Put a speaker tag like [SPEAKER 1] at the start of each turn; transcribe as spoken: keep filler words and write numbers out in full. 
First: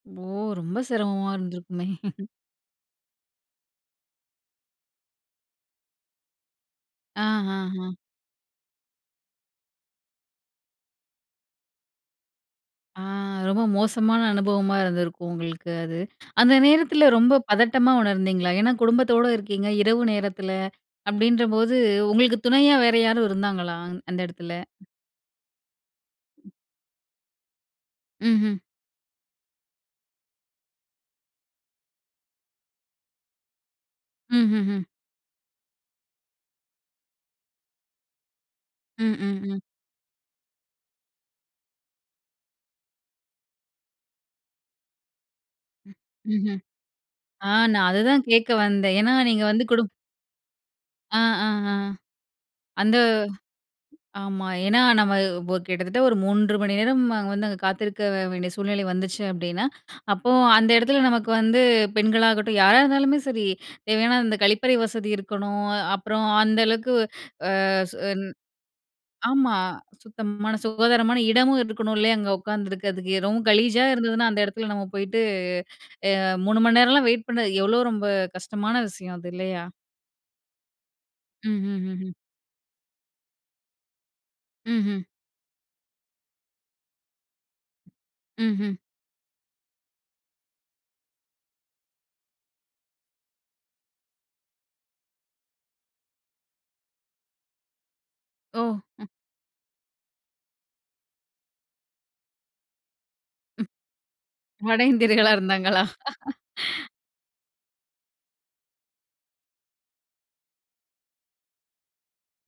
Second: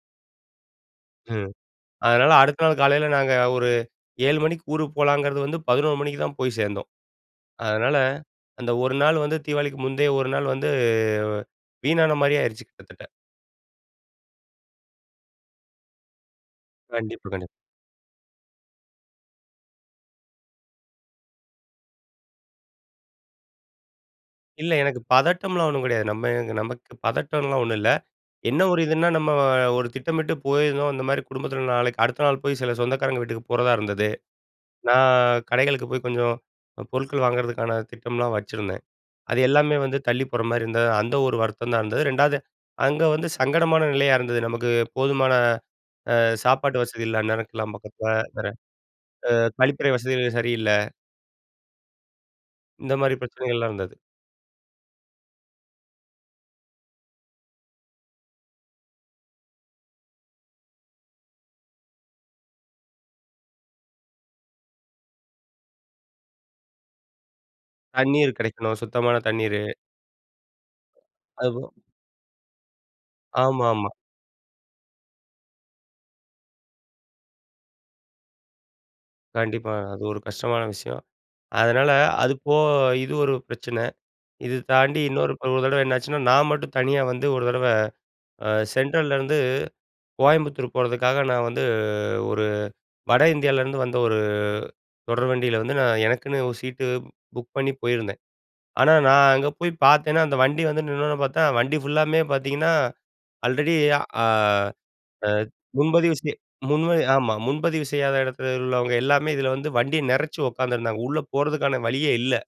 [SPEAKER 1] ஓ! ரொம்ப சிரமமா
[SPEAKER 2] ம்.
[SPEAKER 1] இருந்திருக்குமே.
[SPEAKER 2] அதனால, அடுத்த நாள் காலையில நாங்க ஒரு ஏழு மணிக்கு ஊருக்கு போகலாங்கிறது வந்து, பதினொரு மணிக்கு தான் போய் சேர்ந்தோம்.
[SPEAKER 1] அஹஹ.
[SPEAKER 2] அதனால, அந்த ஒரு நாள் வந்து தீவாளிக்கு முந்தைய ஒரு நாள் வந்து வீணான மாரியே ஆயிருச்சு
[SPEAKER 1] ஆ,
[SPEAKER 2] கிட்டத்தட்ட.
[SPEAKER 1] ரொம்ப மோசமான அனுபவமா இருந்திருக்கும் உங்களுக்கு, அது. அந்த நேரத்தில
[SPEAKER 2] கண்டிப்பா,
[SPEAKER 1] ரொம்ப
[SPEAKER 2] கண்டிப்பா.
[SPEAKER 1] பதட்டமா உணர்ந்தீங்களா? ஏனா, குடும்பத்தோட இருக்கீங்க, இரவு நேரத்தில அப்படீன்ற போது, உங்களுக்கு துணையா வேற யாரும் இருந்தாங்களா? அந்த இடத்துல.
[SPEAKER 2] இல்ல எனக்கு பதட்டம்லாம் ஒண்ணும் கெடையாது. நம்ம நமக்கு பதட்டம்லாம் ஒண்ணும் இல்ல.
[SPEAKER 1] ம்ஹ்ம்.
[SPEAKER 2] என்ன ஒரு இதுனா, நம்ம ஒரு திட்டமிட்டு போயிருந்தோம். இந்த மாரி குடும்பத்தில நாளைக்கு அடுத்த நாள் போய் சில சொந்தக்காரங்க வீட்டுக்கு போறதா இருந்தது.
[SPEAKER 1] ம்ஹ்ஹும்.
[SPEAKER 2] நான் கடைகளுக்கு போய் கொஞ்சம் அ பொருட்கள் வாங்குறதுக்கான திட்டம்லா வச்சுருந்தேன்.
[SPEAKER 1] ம்,
[SPEAKER 2] அது
[SPEAKER 1] ம், ம்.
[SPEAKER 2] எல்லாமே வந்து தள்ளிப் போற மாரி இருந்தது. அந்த ஒரு வருத்தம் தான் இருந்தது. ரெண்டாவது, அங்க வந்து சங்கடமான நிலையா இருந்தது. நமக்கு போதுமான
[SPEAKER 1] ம்,
[SPEAKER 2] ஆ
[SPEAKER 1] ம்ஹ்ம்.
[SPEAKER 2] சாப்பாடு வசதி இல்ல,
[SPEAKER 1] ஆ,
[SPEAKER 2] அந்நேரம்
[SPEAKER 1] நான் அததான் கேட்க
[SPEAKER 2] கிளம்பாக்காத்துல,
[SPEAKER 1] வந்தேன். ஏனா,
[SPEAKER 2] ஆ
[SPEAKER 1] நீங்க வந்து குடு
[SPEAKER 2] கழிப்பறை வசதிகள் சரியில்ல.
[SPEAKER 1] ஆ, ஆ, ஆ.
[SPEAKER 2] இந்த
[SPEAKER 1] அந்த
[SPEAKER 2] மாரி பிரச்சனைகள்லாம் இருந்தது.
[SPEAKER 1] ஆமா. ஏனா, நம்ம இப்போ கிட்டத்தட்ட ஒரு மூன்று மணி நேரம் அங்க வந்து, அங்க காத்திருக்க வேண்டிய சூழ்நிலை வந்துச்சு அப்டின்னா, அப்போ அந்த இடத்துல நமக்கு வந்து பெண்களாகட்டும் யாரா இருந்தாலுமே சரி, தேவையான அந்த கழிப்பறை வசதி இருக்கணும். அப்புறம் அந்த அளவுக்கு ஆ சு ன்
[SPEAKER 2] தண்ணீர் கிடைக்கணும். சுத்தமான
[SPEAKER 1] ஆமா,
[SPEAKER 2] தண்ணீரு.
[SPEAKER 1] சுத்தமான, சுகாதாரமான
[SPEAKER 2] அது
[SPEAKER 1] இடமும்
[SPEAKER 2] போ
[SPEAKER 1] இருக்கணும். இல்லையா? அங்க உட்காந்துக்கிறதுக்கு ரொம்ப கலீஜா
[SPEAKER 2] ஆமாம்மா.
[SPEAKER 1] இருந்ததுனா, அந்த இடத்துல நம்ம போயிட்டு அ மூணு மணி நேரம்லாம் வெயிட் பண்றது, எவ்வளோ ரொம்ப கஷ்டமான விஷயம். அது இல்லையா?
[SPEAKER 2] கண்டிப்பா. அது ஒரு கஷ்டமான விஷயம். அதனால
[SPEAKER 1] ம்ஹ்ஹ்ஹும்.
[SPEAKER 2] அது போ இது ஒரு பிரச்சன. இது தாண்டி
[SPEAKER 1] ம்ஹ்ம்.
[SPEAKER 2] இன்னொரு ஒரு தடவ என்னாச்சுன்னா, நான் மட்டும் தனியா வந்து ஒரு தடவ அ
[SPEAKER 1] ம்ஹ்ம்.
[SPEAKER 2] சென்ட்ரலேருந்து கோயம்புத்தூர் போறதுக்காக நான் வந்து, ஒரு வட இந்தியாவிலேருந்து வந்த ஒரு தொடர் வண்டியில வந்து, நான் எனக்குன்னு ஒரு சீட்டு புக் பண்ணி போயிருந்தேன்.
[SPEAKER 1] ஓ!
[SPEAKER 2] ஆனா,
[SPEAKER 1] ம்.
[SPEAKER 2] நான் அங்க போய் பார்த்தேனா, அந்த வண்டி வந்து நின்னோன பார்த்தா வண்டி ஃபுல்லாமே பார்த்தீங்கன்னா,
[SPEAKER 1] ம்.
[SPEAKER 2] அல்ரெடி ஆ
[SPEAKER 1] வட
[SPEAKER 2] அ
[SPEAKER 1] இந்தியர்களா இருந்தாங்களா?
[SPEAKER 2] முன்பதிவு செய் முன்பதி ஆமா, முன்பதிவு செய்யாத எடத்துல உள்ளவங்க எல்லாமே இதில வந்து வண்டிய நெறச்சு உட்கார்ந்திருந்தாங்க. உள்ள போறதுக்கான வழியே இல்ல.